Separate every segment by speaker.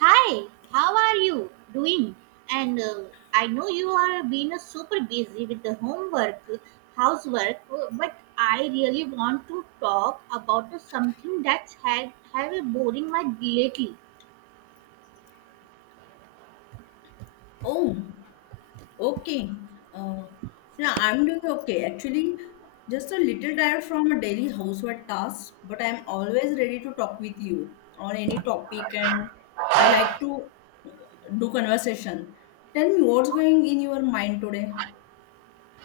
Speaker 1: Hi, how are you doing? And I know you are being super busy with the homework, housework, but I really want to talk about the something that's had have a boring my lately.
Speaker 2: Oh, okay. Uh, yeah, I'm doing okay. Actually, just a little tired from a daily housework task, but I'm always ready to talk with you on any topic, and I like to do conversation. Tell me what's going in your mind today.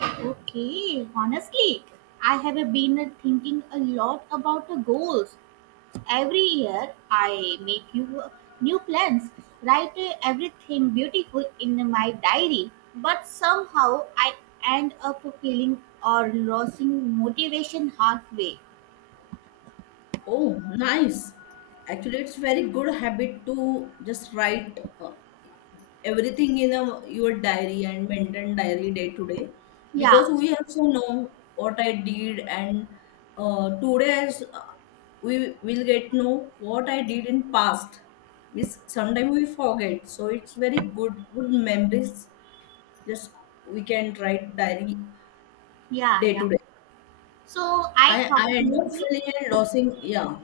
Speaker 1: Okay, honestly, I have been thinking a lot about the goals. Every year I make you new plans, write everything beautiful in my diary, but somehow I end up feeling or losing motivation halfway.
Speaker 2: Oh, nice. Actually, it's very good habit to just write everything in a, your diary and maintain diary day to day
Speaker 1: Yeah,
Speaker 2: because we also know what I did and today is, we will get know what I did in past. We sometimes we forget, so it's very good memories. Just we can write diary
Speaker 1: yeah,
Speaker 2: day
Speaker 1: yeah.
Speaker 2: to day.
Speaker 1: So I
Speaker 2: I
Speaker 1: thought
Speaker 2: end up
Speaker 1: maybe
Speaker 2: feeling and losing. Yeah,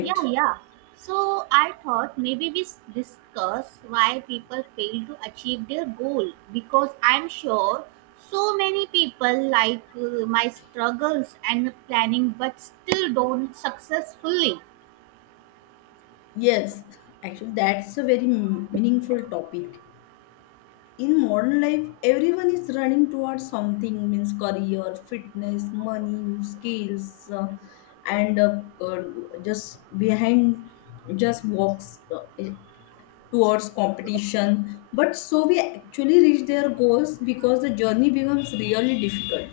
Speaker 1: Yeah, yeah. So I thought maybe discuss why people fail to achieve their goal, because I'm sure so many people like my struggles and planning but still don't successfully.
Speaker 2: Yes, actually, that's a very meaningful topic. In modern life, everyone is running towards something means career, fitness, money, skills, and just behind just walks towards competition. But so we actually reach their goals because the journey becomes really difficult.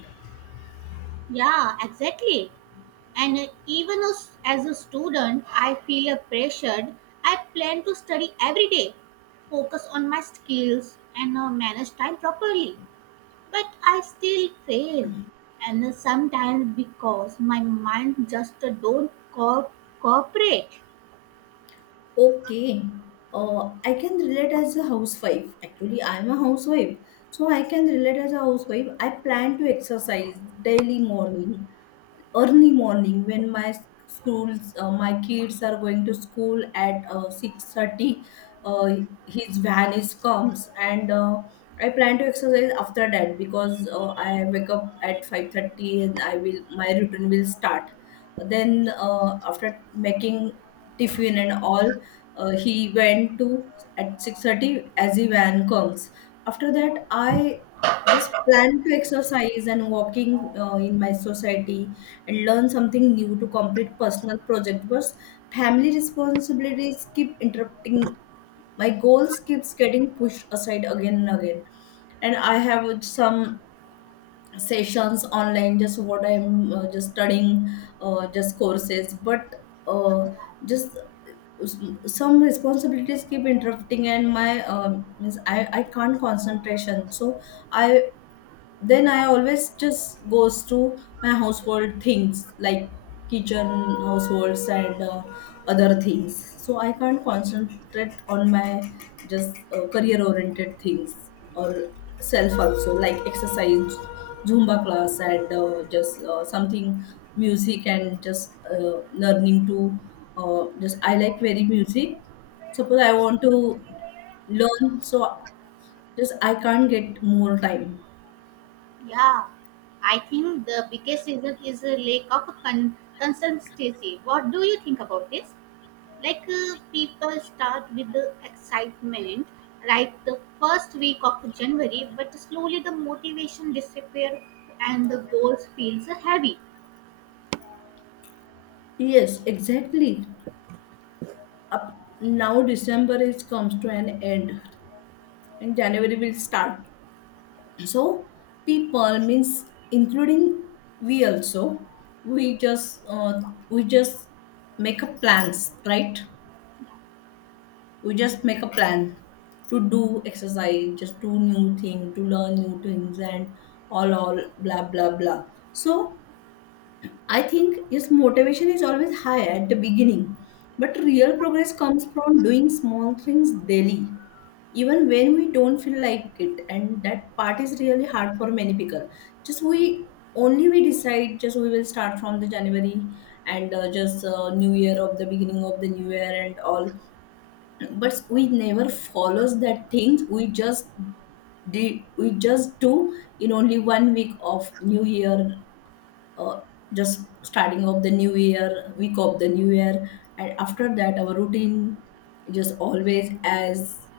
Speaker 1: Yeah, exactly. And even as a student, I feel pressured. I plan to study every day, focus on my skills, and manage time properly. But I still fail, and sometimes because my mind just don't cooperate.
Speaker 2: Okay. I can relate as a housewife. Actually, I'm a housewife. So I can relate as a housewife. I plan to exercise daily morning early morning when my schools my kids are going to school at 6:30 uh, his van is comes and I plan to exercise after that because I wake up at 5:30 and I will my routine will start then after making tiffin and all he went to at 6:30 as the van comes after that I just plan to exercise and walking in my society and learn something new to complete personal project because family responsibilities keep interrupting my goals keeps getting pushed aside again and again and I have some sessions online just what I'm just studying just courses but just some responsibilities keep interrupting and my means I can't concentration so I then I always just goes through my household things like kitchen households and other things so I can't concentrate on my just career oriented things or self also like exercise zumba class and just something music and just learning to just I like very music suppose I want to learn so just I can't get more time.
Speaker 1: Yeah, I think the biggest reason is a lack of consistency. What do you think about this? Like people start with the excitement, right, the first week of January, but slowly the motivation disappears and the goals feels heavy.
Speaker 2: Yes, exactly. Up now December is comes to an end and January will start. So people means including we also we just uh, we just make a plans, right? We just make a plan to do exercise, just do new thing, to learn new things and all blah blah blah. So I think yes, motivation is always high at the beginning, but real progress comes from doing small things daily, even when we don't feel like it. And that part is really hard for many people. Just we only we decide just we will start from the January and just New Year of the beginning of the New Year and all, but we never follows that things. We just do in only 1 week of new year uh, just starting of the new year week of the new year and after that our routine just always as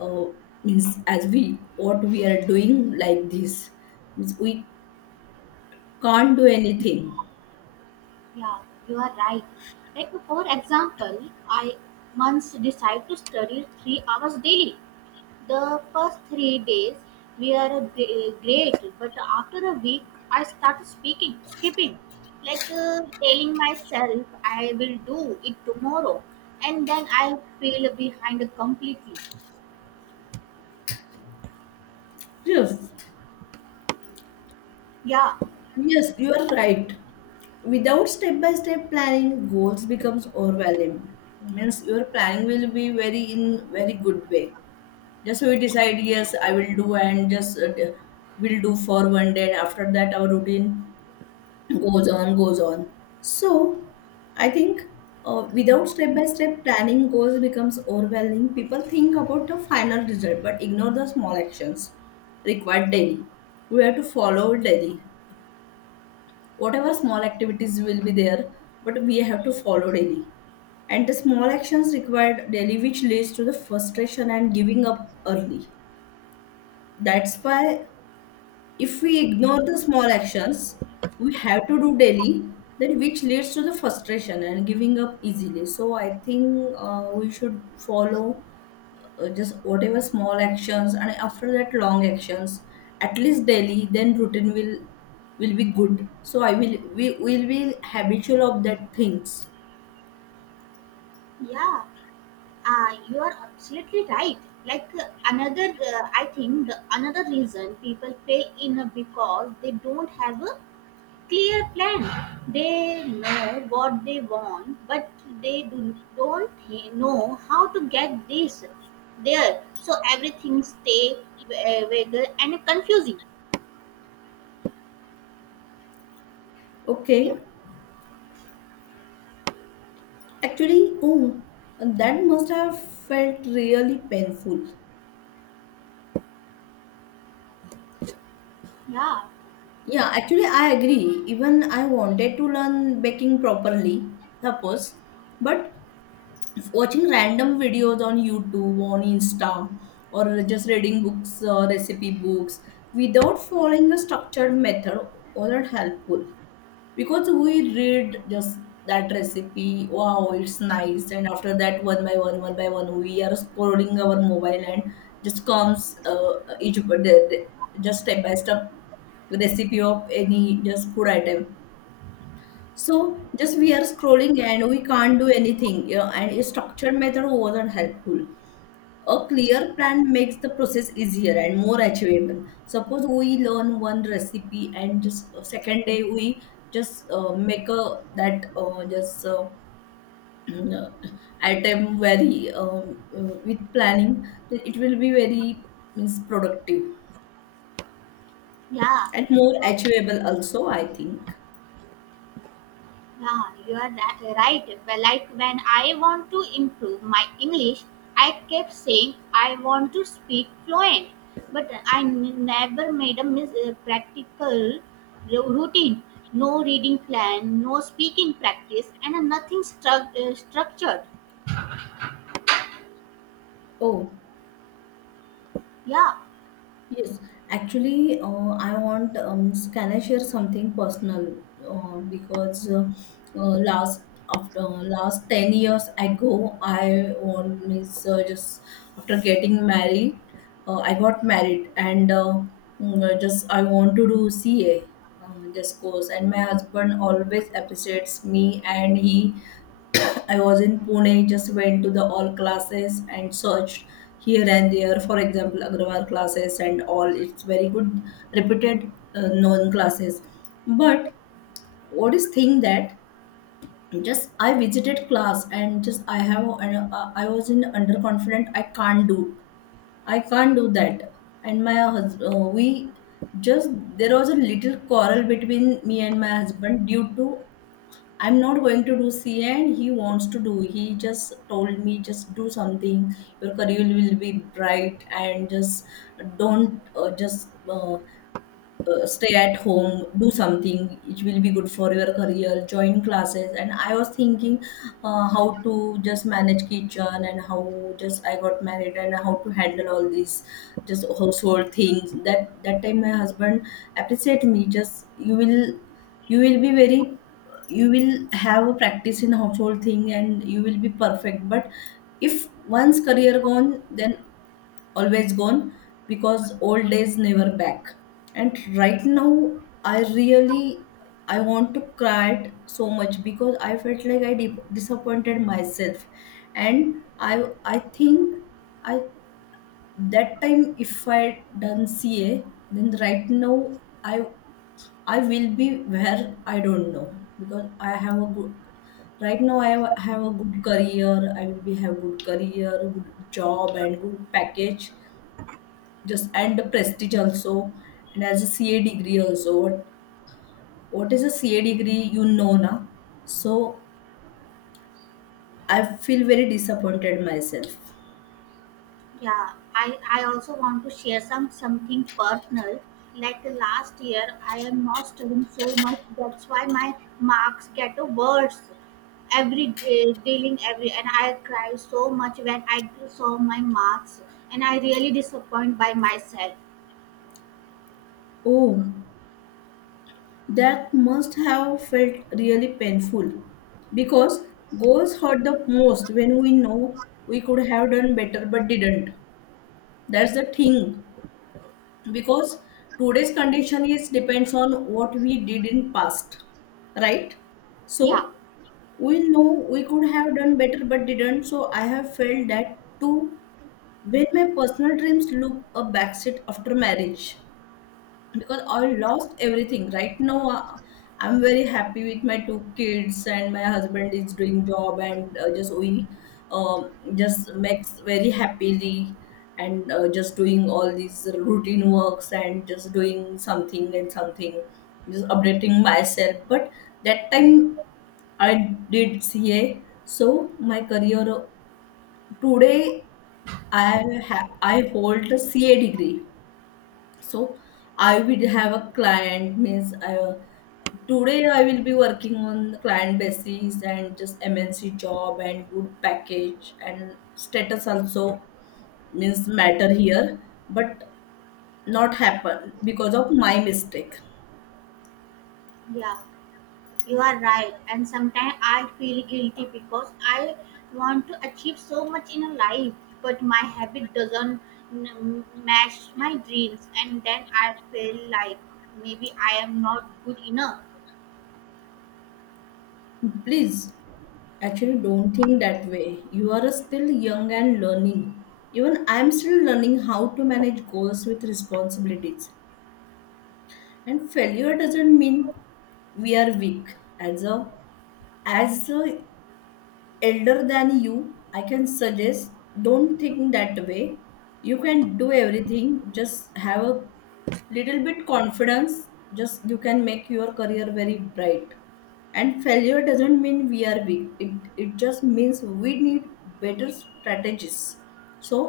Speaker 2: uh, means as we what we are doing like this means we can't do anything.
Speaker 1: Yeah, you are right. Like for example, I once decided to study 3 hours daily. The first three days were great, but after a week, I started speaking, skipping, like telling myself I will do it tomorrow, and then I feel behind completely.
Speaker 2: Yes
Speaker 1: Yeah,
Speaker 2: Yes, you are right. Without step-by-step planning, goals becomes overwhelming. Means your planning will be very in very good way. Just we decide, yes, I will do, and just will do for 1 day. And after that, our routine goes on. So, I think without step-by-step planning, goals becomes overwhelming. People think about the final result, but ignore the small actions required daily. We have to follow daily whatever small activities will be there but we have to follow daily and the small actions required daily which leads to the frustration and giving up early. That's why if we ignore the small actions we have to do daily then which leads to the frustration and giving up easily. So I think we should follow just whatever small actions and after that long actions at least daily then routine will be good so I will we will be habitual of that things.
Speaker 1: yeah. You are absolutely right. Like I think the another reason people fail in a because they don't have a clear plan. They know what they want, but they don't know how to get this there. So everything stay vague and confusing. Yeah,
Speaker 2: Okay, actually, oh, that must have felt really painful.
Speaker 1: yeah,
Speaker 2: Yeah, actually I agree. Even I wanted to learn baking properly suppose, but watching random videos on YouTube, on Insta, or just reading books, recipe books without following a structured method wasn't helpful because we read just that recipe wow it's nice and after that one by one we are scrolling our mobile and just comes each just step by step recipe of any just food item so just we are scrolling and we can't do anything, you know, and a structured method wasn't helpful. A clear plan makes the process easier and more achievable. Suppose we learn one recipe and just second day we just make a that just item very with planning, then it will be very means productive
Speaker 1: yeah.
Speaker 2: and more achievable also, I think.
Speaker 1: Yeah, you're right. Well, like when I want to improve my English, I kept saying I want to speak fluent, but I never made a practical routine. No reading plan, no speaking practice, and nothing structured.
Speaker 2: Oh,
Speaker 1: Yeah,
Speaker 2: yes, actually, I want. Can I share something personal? Because last after last 10 years ago, I want means just after getting married, I got married and just I want to do CA. This course and my husband always appreciates me and he I was in Pune, just went to the all classes and searched here and there. For example, Agrawal classes and all. It's very good, reputed, known classes. But what is thing that just I visited class and just I have I was in underconfident. I can't do. I can't do that. And my husband, we just there was a little quarrel between me and my husband due to I'm not going to do CA, and he wants to do. He just told me, just do something. Your career will be bright, and just don't just stay at home do something. It will be good for your career. Join classes and I was thinking how to just manage kitchen and how just I got married and how to handle all these just household things. That that time my husband appreciate me just you will be very you will have a practice in household thing and you will be perfect but if once career gone then always gone because old days never back. And right now I really I want to cry it so much because I felt like I disappointed myself. And i think I that time if I done ca then right now I I will be where I don't know because I have a good right now i have a good career. I will be have good career good job and good package just and the prestige also and as a ca degree also. What is a ca degree you know na? So I feel very disappointed myself.
Speaker 1: yeah, I also want to share some something personal. Like the last year, I am not studying so much. That's why my marks get worse every day, dealing every. And I cry so much when I saw my marks, and I really disappointed by myself.
Speaker 2: Oh, that must have felt really painful because goals hurt the most when we know we could have done better but didn't. That's the thing, because today's condition is depends on what we did in past, right? So
Speaker 1: Yeah,
Speaker 2: we know we could have done better but didn't. So I have felt that too when my personal dreams look a backseat after marriage because I lost everything right now. I'm very happy with my 2 kids and my husband is doing job and just we just makes very happily and just doing all these routine works and just doing something and something just updating myself. But that time I did CA, so my career today I have I hold a CA degree. So I will have a client means I today I will be working on the client basis and just MNC job and good package and status also means matter here, but not happen because of my mistake.
Speaker 1: yeah. You are right, and sometimes I feel guilty because I want to achieve so much in a life, but my habit doesn't mm, match my dreams, and then I feel like maybe I am not good enough.
Speaker 2: Please, actually, don't think that way. You are still young and learning. Even I'm still learning how to manage goals with responsibilities. And failure doesn't mean we are weak. As a elder than you, I can suggest don't think that way. You can do everything. Just have a little bit confidence. Just you can make your career very bright. And failure doesn't mean we are weak. It just means we need better strategies. So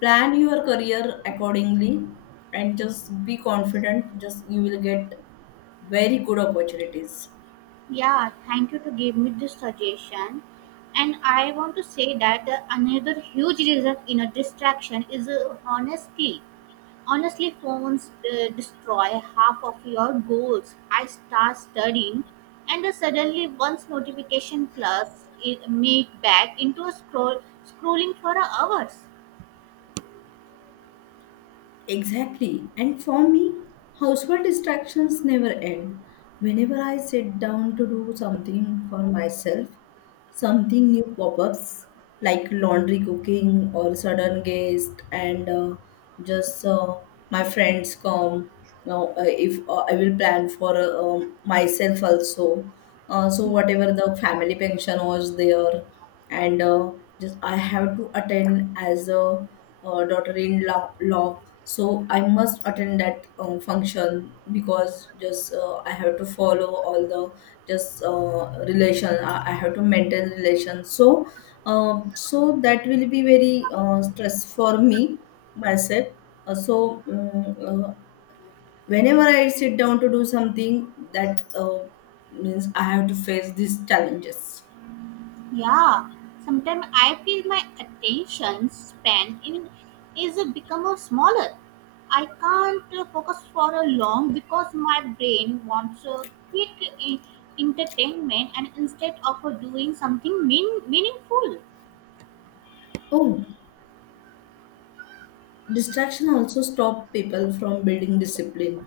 Speaker 2: plan your career accordingly and just be confident. Just you will get very good opportunities.
Speaker 1: Yeah, thank you to give me this suggestion. And I want to say that the another huge reason in a distraction is honesty. Honestly, phones destroy half of your goals. I start studying, and suddenly once notification plus it me back into a scrolling for hours.
Speaker 2: Exactly. And for me, household distractions never end. Whenever I sit down to do something for myself, something new pop ups like laundry, cooking, or sudden guest, and just my friends come. Now, if I will plan for myself also, so
Speaker 1: Yeah,
Speaker 2: whatever the family pension was there and just I have to attend as a, daughter-in-law. Law. So I must attend that function because just I have to follow all the just relation. I have to maintain relations. So so that will be very stress for me myself. Uh, so um, uh, whenever I sit down to do something, that means I have to face these challenges.
Speaker 1: yeah. Sometimes I feel my attention span in is become smaller. I can't focus for a long because my brain wants a quick entertainment and instead of doing something meaningful.
Speaker 2: Oh. Distraction also stop people from building discipline.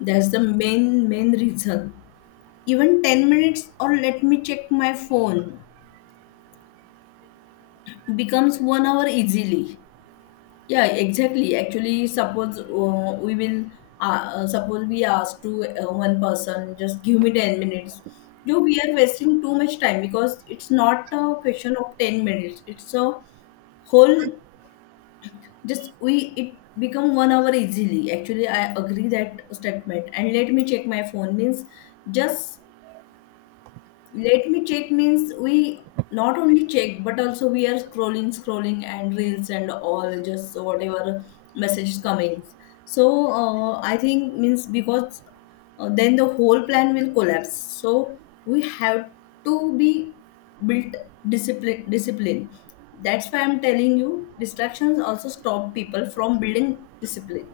Speaker 2: That's the main reason. Even 10 minutes or let me check my phone becomes 1 hour easily. Yeah, exactly. Actually, suppose we will suppose we ask to one person, just give me 10 minutes. No, we are wasting too much time because it's not a question of 10 minutes. It's a whole, just we it become 1 hour easily. Actually, I agree that statement. And let me check my phone means just let me check means we not only check but also we are scrolling, scrolling and reels and all, just whatever message coming. So I think means because then the whole plan will collapse. So we have to be built discipline. Discipline. That's why I'm telling you distractions also stop people from building discipline.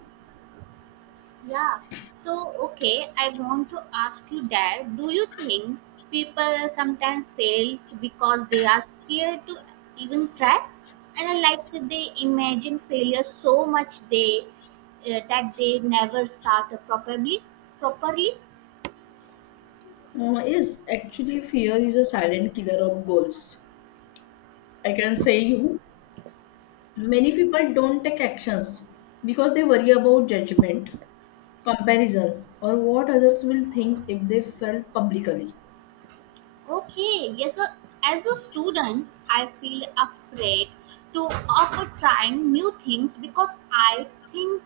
Speaker 1: Yeah. So, okay, I want to ask you that do you think people sometimes fails because they are scared to even try? And I like that they imagine failure so much they that they never start properly. Properly.
Speaker 2: Yes, actually, fear is a silent killer of goals. I can say you. Many people don't take actions because they worry about judgment, comparisons, or what others will think if they fail publicly.
Speaker 1: Okay, yes, so as a student, I feel afraid to of trying new things because I think,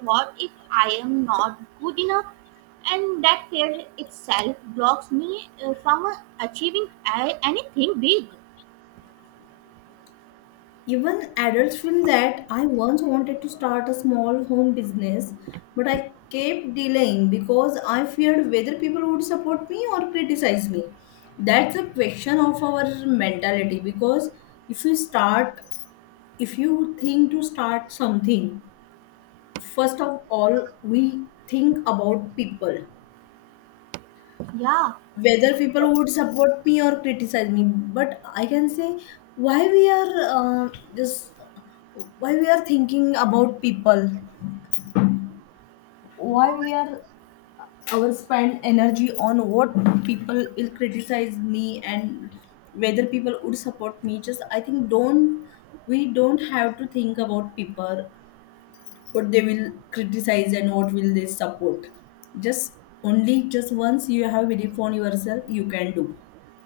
Speaker 1: what if I am not good enough? And that fear itself blocks me from achieving anything big.
Speaker 2: Even adults feel that. I once wanted to start a small home business, but I kept delaying because I feared whether people would support me or criticize me. That's a question of our mentality because if you start, if you think to start something, first of all, we think about people,
Speaker 1: Yeah,
Speaker 2: whether people would support me or criticize me. But I can say, why we are just why we are thinking about people, why we
Speaker 1: yeah.
Speaker 2: are our spend energy on what people will criticize me and whether people would support me? Just I think, don't, we don't have to think about people what they will criticize and what will they support. Just only, just once you have belief on yourself, you can do.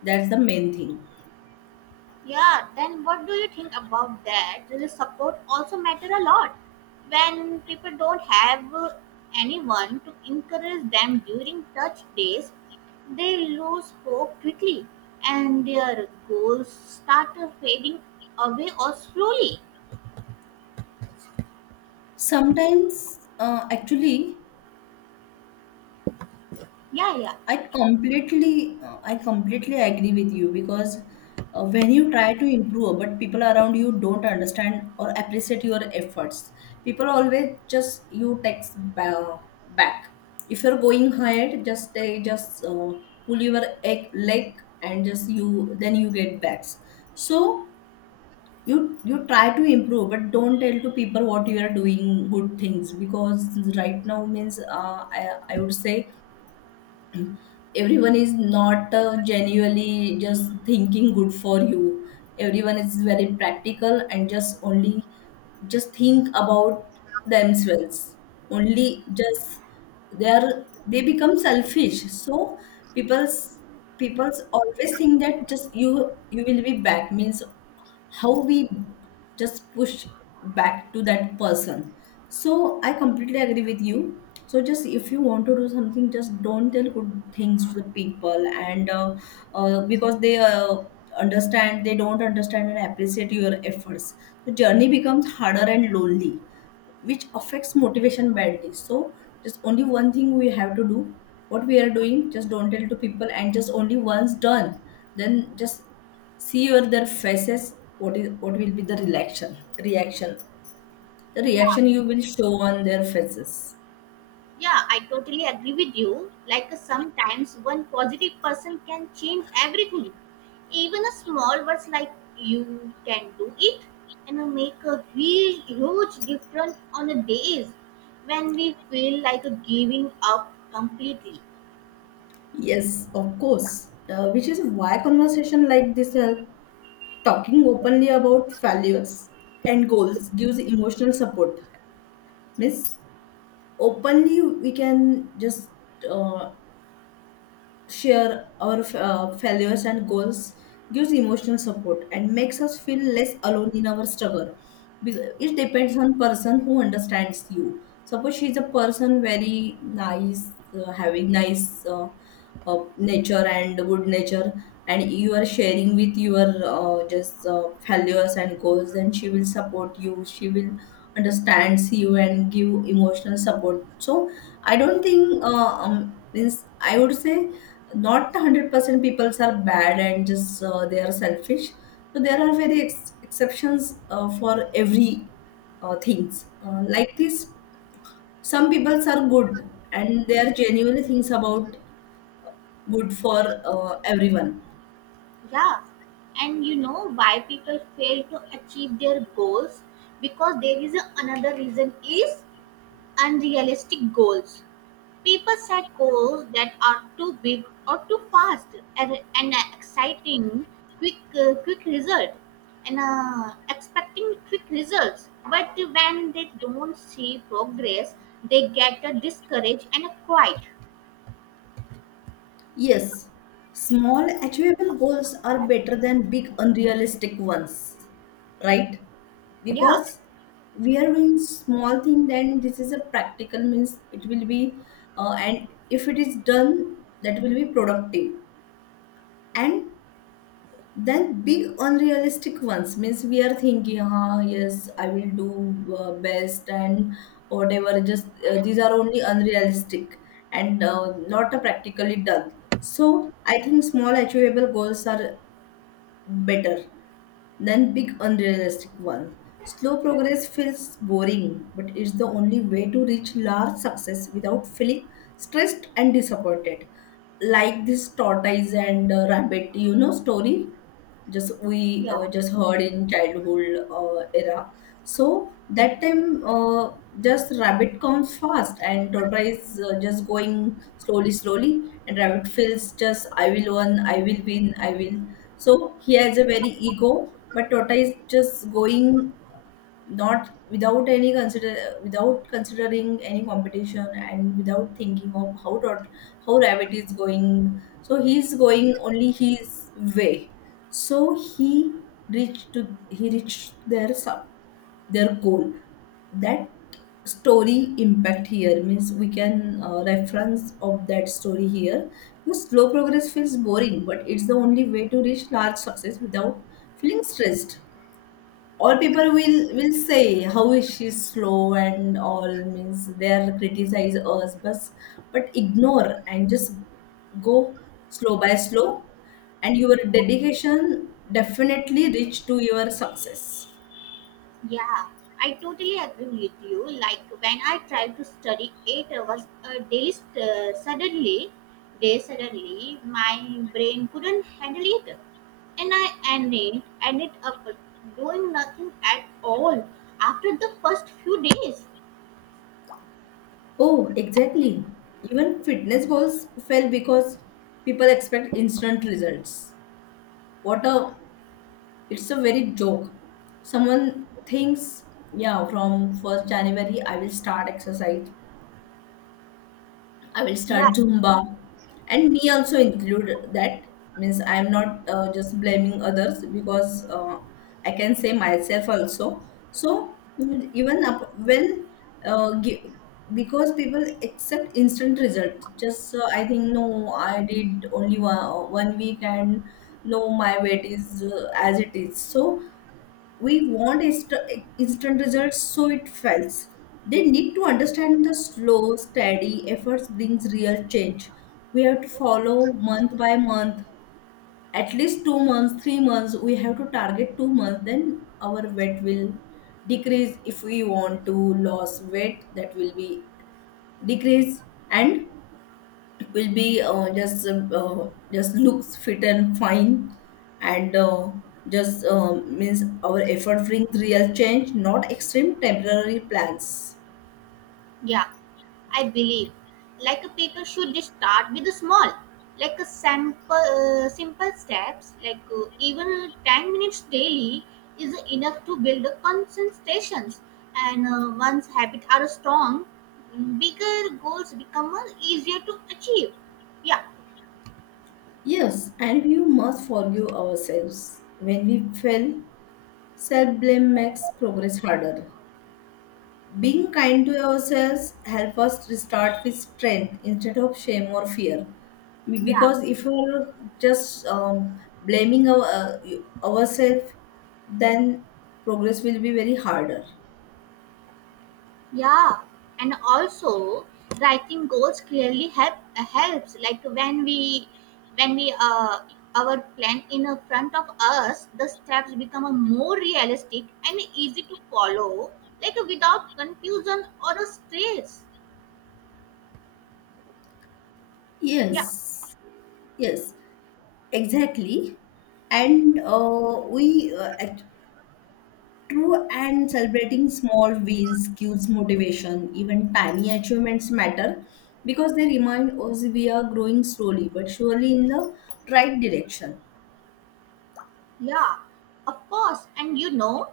Speaker 2: That's the main thing.
Speaker 1: Yeah, then what do you think about that? Does support also matter a lot? When people don't have anyone to encourage them during touch days, they lose hope quickly and their goals start fading away or slowly.
Speaker 2: Sometimes, uh, actually,
Speaker 1: Yeah, yeah,
Speaker 2: I completely agree with you because when you try to improve, but people around you don't understand or appreciate your efforts. People always just you text back. If you're going ahead, just they just pull your leg, and just you then you get backs. So you try to improve but don't tell to people what you are doing good things because right now means I would say everyone is not genuinely just thinking good for you. Everyone is very practical and just only just think about themselves only. Just they become selfish. So people's people's always think that just you will be back means how we just push back to that person. So I completely agree with you. So just if you want to do something, just don't tell good things to the people, and because they understand they don't understand and appreciate your efforts, the journey becomes harder and lonely, which affects motivation badly. So just only one thing we have to do, what we are doing, just don't tell to people, and just only once done, then just see your their faces, what is what will be the reaction. Reaction, the
Speaker 1: yeah.
Speaker 2: reaction you will show on their faces.
Speaker 1: Yeah, I totally agree with you. Like sometimes one positive person can change everything. Even a small words like you can do it and make a huge, huge difference on a days when we feel like giving up completely.
Speaker 2: Yes, of course. Which is why conversation like this help. Talking openly about failures and goals gives emotional support. Means openly we can just uh, share our failures and goals, gives emotional support and makes us feel less alone in our struggle. It depends on person who understands you. Suppose she's a person very nice, having nice nature and good nature, and you are sharing with your just failures and goals, then she will support you, she will understands you and give emotional support. So I don't think means I would say not 100% people are bad and just they are selfish. So there are very exceptions for every things like this. Some people are good and they are genuinely things about good for everyone.
Speaker 1: Yeah, and you know why people fail to achieve their goals, because there is a, another reason is unrealistic goals. People set goals that are too big or too fast, and an exciting quick quick result, and expecting quick results. But when they don't see progress, they get discouraged and quiet.
Speaker 2: Yes, small achievable goals are better than big unrealistic ones, right?
Speaker 1: Yeah,
Speaker 2: Because we are doing small thing, then this is a practical means it will be, and if it is done, that will be productive. And then big unrealistic ones means we are thinking, "Huh, yes, I will do best, and whatever just these are only unrealistic and not practically done." So I think small achievable goals are better then big unrealistic one. Slow progress feels boring, but it's the only way to reach large success without feeling stressed and disappointed. Like this tortoise and rabbit, you know, story, just we
Speaker 1: yeah.
Speaker 2: just heard in childhood era. So that time, just rabbit comes fast and tortoise just going slowly, slowly, and rabbit feels, just I will win, I will win, I will. So he has a very ego, but Tota is just going not without any consider, without considering any competition and without thinking of how dot how rabbit is going. So he's going only his way. So he reached to he reached their goal. That story impact here means we can reference of that story here, because slow progress feels boring but it's the only way to reach large success without feeling stressed. All people will say how is she slow and all. Means they'll criticize us, but ignore and just go slow by slow, and your dedication definitely reach to your success.
Speaker 1: Yeah, I totally agree with you. Like when I tried to study 8 hours a day, suddenly, my brain couldn't handle it, and I ended up doing nothing at all after the first few days.
Speaker 2: Oh, exactly. Even fitness goals fail because people expect instant results. What a, it's a very joke. Someone thinks, yeah, from 1st January I will start exercise. I will start
Speaker 1: Yeah,
Speaker 2: Zumba. And me also include that. Means I'm not just blaming others, because I can say myself also. So mm, even up when uh, gi- because people accept instant result. Just I think no, I did only 1 week and no, my weight is as it is. So we want instant results, so it fails. They need to understand the slow steady efforts brings real change. We have to follow month by month, at least 2 months, 3 months. We have to target 2 months, then our weight will decrease. If we want to lose weight, that will be decrease, and will be just looks fit and fine, and just means our effort brings real change, not extreme temporary plans.
Speaker 1: yeah, I believe. Like a people should just start with the small, like a simple steps, like even 10 minutes daily is enough to build a concentrations. And once habits are strong, bigger goals become easier to achieve. Yeah,
Speaker 2: Yes, and we must forgive ourselves when we fail. Self blame makes progress harder. Being kind to ourselves help us restart with strength instead of shame or fear.
Speaker 1: yeah.
Speaker 2: Because if we're just blaming ourselves, then progress will be very harder.
Speaker 1: Yeah, and also writing goals clearly helps. Like when we our plan in front of us, the steps become a more realistic and easy to follow, like without confusion or a stress. Yeah,
Speaker 2: Yes, yes, exactly. And uh, we uh, act- True, and celebrating small wins gives motivation. Even tiny achievements matter because they remind us we are growing slowly but surely in the right direction.
Speaker 1: yeah, of course. And you know,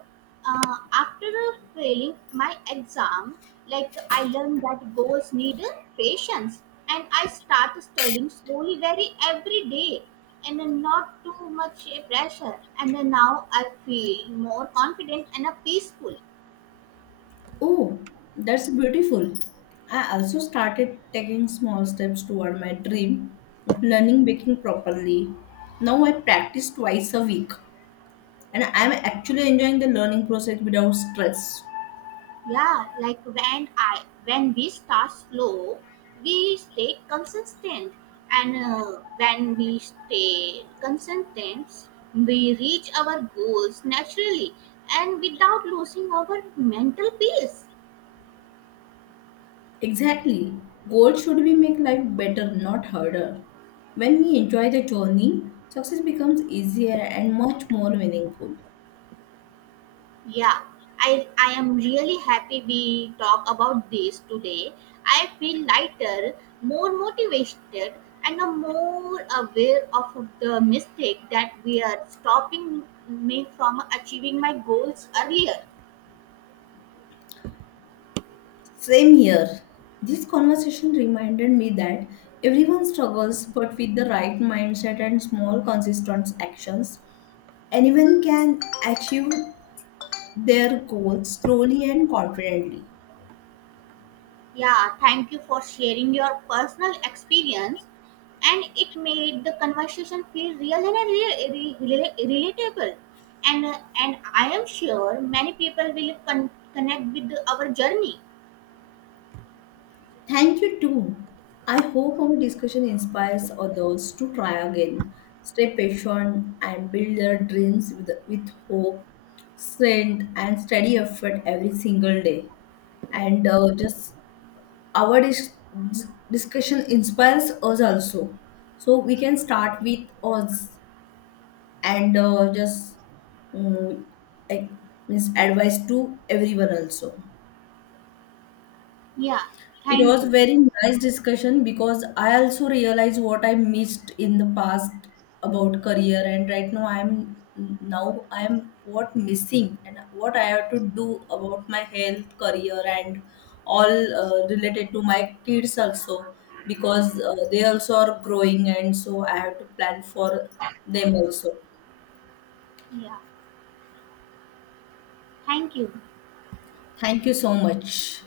Speaker 1: after failing my exam, like I learned that goals need patience, and I start studying slowly, very every day, and then not too much pressure. And then now I feel more confident and peaceful.
Speaker 2: Oh, that's beautiful. I also started taking small steps toward my dream of learning baking properly. Now I practice twice a week and I'm actually enjoying the learning process without stress.
Speaker 1: Yeah, like when we start slow, we stay consistent, and when we stay consistent, we reach our goals naturally and without losing our mental peace.
Speaker 2: Exactly. Goals should be make life better, not harder. When we enjoy the journey, success becomes easier and much more meaningful.
Speaker 1: Yeah, I am really happy we talk about this today. I feel lighter, more motivated, and a more aware of the mistake that we are stopping me from achieving my goals earlier.
Speaker 2: Same here. This conversation reminded me that everyone struggles, but with the right mindset and small, consistent actions, anyone can achieve their goals slowly and confidently.
Speaker 1: Yeah, thank you for sharing your personal experience, and it made the conversation feel real and relatable. And I am sure many people will connect with our journey.
Speaker 2: Thank you too. I hope our discussion inspires others to try again, stay patient, and build their dreams with hope, strength, and steady effort every single day. And just our discussion inspires us also. So we can start with us and just um, like, means advice to everyone also.
Speaker 1: Yeah,
Speaker 2: It
Speaker 1: thank
Speaker 2: was
Speaker 1: you.
Speaker 2: very nice discussion because I also realized what I missed in the past about career, and right now I'm, now I'm what missing and what I have to do about my health, career, and all related to my kids also, because they also are growing, and so I have to plan for them also.
Speaker 1: Yeah, thank you.
Speaker 2: Thank you so much.